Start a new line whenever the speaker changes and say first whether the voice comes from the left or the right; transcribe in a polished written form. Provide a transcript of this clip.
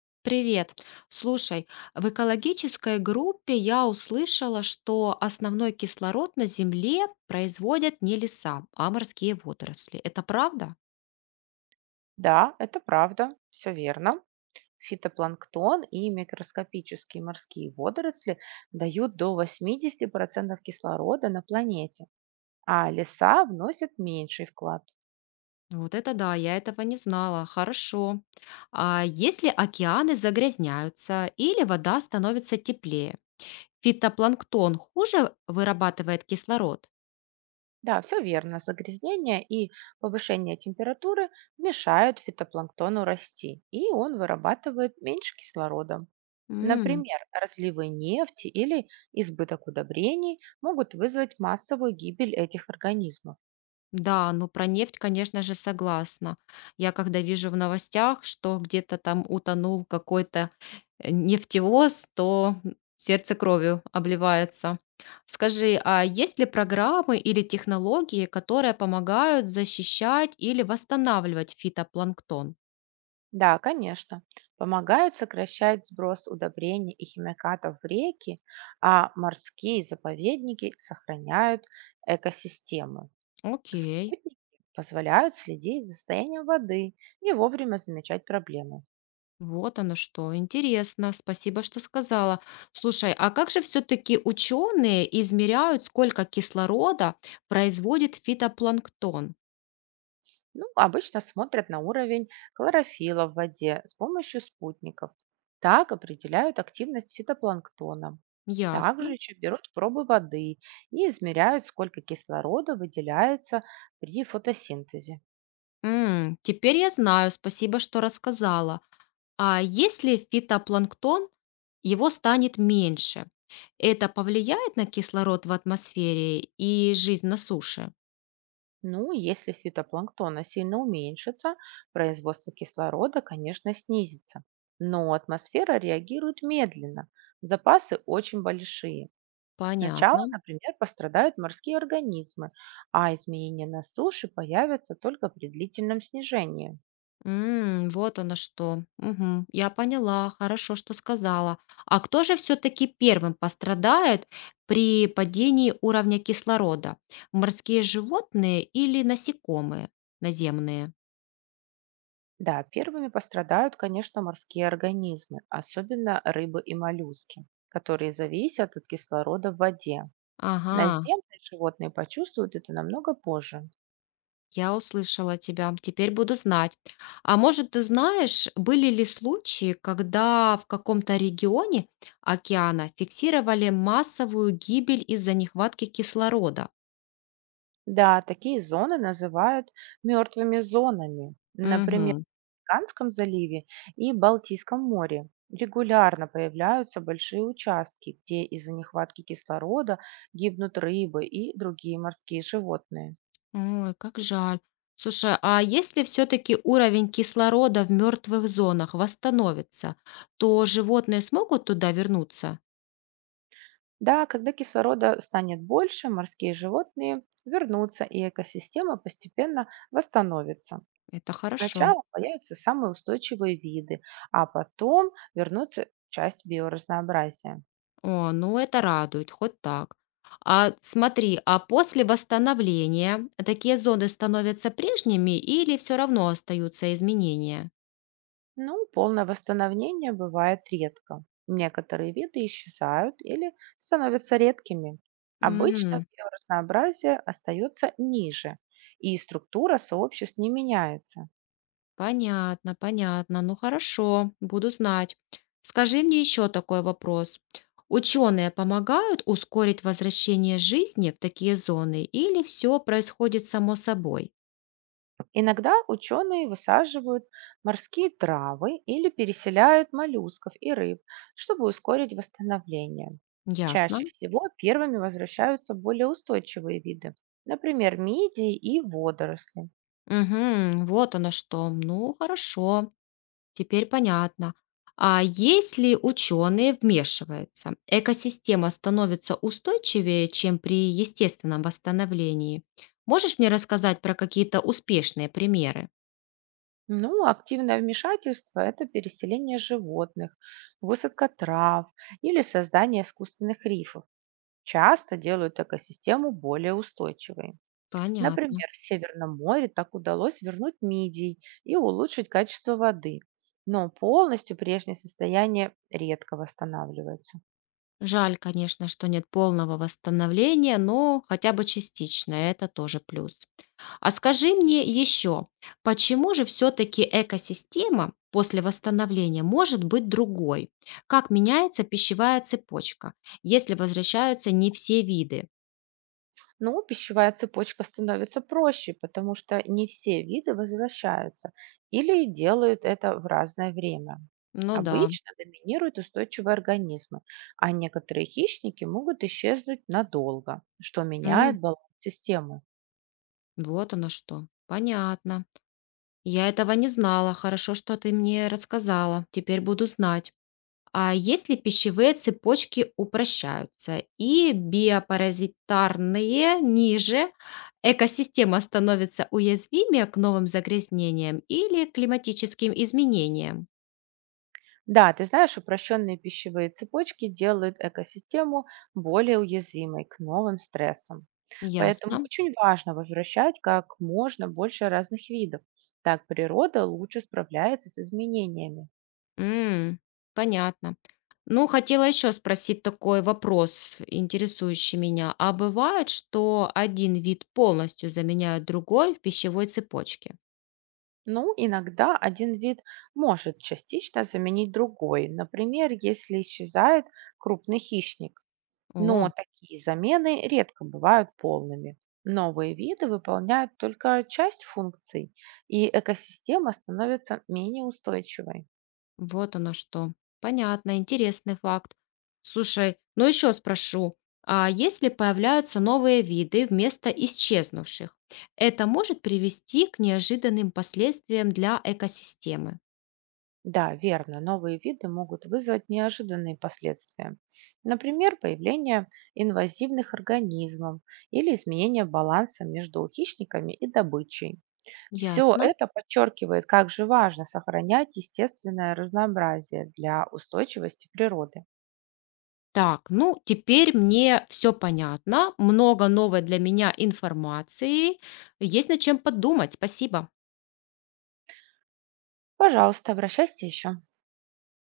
left: Привет. Слушай, в экологической группе я услышала, что основной кислород на Земле производят не леса, а морские водоросли. Это правда?
right: Да, это правда, все верно. Фитопланктон и микроскопические морские водоросли дают до 80% кислорода на планете, а леса вносят меньший вклад.
left: Вот это да, я этого не знала. Хорошо. А если океаны загрязняются или вода становится теплее, фитопланктон хуже вырабатывает кислород?
right: Да, все верно. Загрязнение и повышение температуры мешают фитопланктону расти, и он вырабатывает меньше кислорода. Например, разливы нефти или избыток удобрений могут вызвать массовую гибель этих организмов.
left: Да, ну про нефть, конечно же, согласна. Я когда вижу в новостях, что где-то там утонул какой-то нефтевоз, то сердце кровью обливается. Скажи, а есть ли программы или технологии, которые помогают защищать или восстанавливать фитопланктон?
right: Да, конечно. Помогают сокращать сброс удобрений и химикатов в реки, а морские заповедники сохраняют экосистемы.
left: Окей,
right: Спутники позволяют следить за состоянием воды и вовремя замечать проблемы.
left: вот оно что, интересно, спасибо, что сказала. Слушай, а как же все-таки ученые измеряют, сколько кислорода производит фитопланктон?
right: Ну, обычно смотрят на уровень хлорофилла в воде с помощью спутников. Так определяют активность фитопланктона.
left: Ясно.
right: Также еще берут пробы воды и измеряют, сколько кислорода выделяется при фотосинтезе.
left: М, теперь я знаю, спасибо, что рассказала. А если фитопланктон, его станет меньше, это повлияет на кислород в атмосфере и жизнь на суше?
right: Ну, если фитопланктона сильно уменьшится, производство кислорода, конечно, снизится. Но атмосфера реагирует медленно, запасы очень большие. Сначала,
left: Понятно.
right: например, пострадают морские организмы, а изменения на суше появятся только при длительном снижении.
left: М, вот оно что. Мгм, я поняла, хорошо, что сказала. А кто же все-таки первым пострадает при падении уровня кислорода? Морские животные или насекомые наземные?
right: Да, первыми пострадают, конечно, морские организмы, особенно рыбы и моллюски, которые зависят от кислорода в воде.
left: Ага.
right: Наземные животные почувствуют это намного позже.
left: Я услышала тебя, теперь буду знать. А может, ты знаешь, были ли случаи, когда в каком-то регионе океана фиксировали массовую гибель из-за нехватки кислорода?
right: Да, такие зоны называют мертвыми зонами. Например,
left: Угу.
right: Мексиканском заливе и Балтийском море. Регулярно появляются большие участки, где из-за нехватки кислорода гибнут рыбы и другие морские животные.
left: Ой, как жаль. Слушай, а если все-таки уровень кислорода в мертвых зонах восстановится, то животные смогут туда вернуться?
right: Да, когда кислорода станет больше, морские животные вернутся, и экосистема постепенно восстановится.
left: Это хорошо.
right: Сначала появятся самые устойчивые виды, а потом вернутся часть биоразнообразия.
left: О, ну это радует, хоть так. А смотри, а после восстановления такие зоны становятся прежними или все равно остаются изменения?
right: Ну, полное восстановление бывает редко. Некоторые виды исчезают или становятся редкими. Обычно
left: М,
right: биоразнообразие остается ниже, и структура сообществ не меняется.
left: понятно, понятно. Ну хорошо, буду знать. Скажи мне еще такой вопрос. Ученые помогают ускорить возвращение жизни в такие зоны или все происходит само собой?
right: Иногда ученые высаживают морские травы или переселяют моллюсков и рыб, чтобы ускорить восстановление.
left: Ясно.
right: Чаще всего первыми возвращаются более устойчивые виды, например, мидии и водоросли.
left: Угу, вот оно что. Ну хорошо. Теперь понятно. А если ученые вмешиваются, экосистема становится устойчивее, чем при естественном восстановлении. Можешь мне рассказать про какие-то успешные примеры?
right: Ну, активное вмешательство– это переселение животных, высадка трав или создание искусственных рифов. Часто делают экосистему более устойчивой.
left: Понятно.
right: Например, в Северном море так удалось вернуть мидий и улучшить качество воды, но полностью прежнее состояние редко восстанавливается.
left: Жаль, конечно, что нет полного восстановления, но хотя бы частично, это тоже плюс. А скажи мне еще, почему же все-таки экосистема после восстановления может быть другой? Как меняется пищевая цепочка, если возвращаются не все виды?
right: Но пищевая цепочка становится проще, потому что не все виды возвращаются или делают это в разное время.
left: Ну да.
right: Обычно доминируют устойчивые организмы, а некоторые хищники могут исчезнуть надолго, что
left: М,
right: меняет баланс системы.
left: вот оно что. Понятно. Я этого не знала. Хорошо, что ты мне рассказала. Теперь буду знать. А если пищевые цепочки упрощаются и биопаразитарные ниже, экосистема становится уязвимее к новым загрязнениям или климатическим изменениям.
right: Да, ты знаешь, упрощенные пищевые цепочки делают экосистему более уязвимой к новым стрессам. Поэтому
left: Ясно.
right: очень важно возвращать как можно больше разных видов. Так природа лучше справляется с изменениями.
left: М, понятно. Ну, хотела еще спросить такой вопрос, интересующий меня. А бывает, что один вид полностью заменяет другой в пищевой цепочке?
right: Ну, иногда один вид может частично заменить другой. Например, если исчезает крупный хищник. Но
left: О.
right: такие замены редко бывают полными. Новые виды выполняют только часть функций, и экосистема становится менее устойчивой.
left: Вот оно что. Понятно, интересный факт. Слушай, ну еще спрошу, а если появляются новые виды вместо исчезнувших, это может привести к неожиданным последствиям для экосистемы?
right: Да, верно, новые виды могут вызвать неожиданные последствия. Например, появление инвазивных организмов или изменение баланса между хищниками и добычей. Все
left: Ясно.
right: это подчеркивает, как же важно сохранять естественное разнообразие для устойчивости природы.
left: Так, ну теперь мне все понятно, много новой для меня информации, есть над чем подумать, спасибо.
right: Пожалуйста, обращайся еще.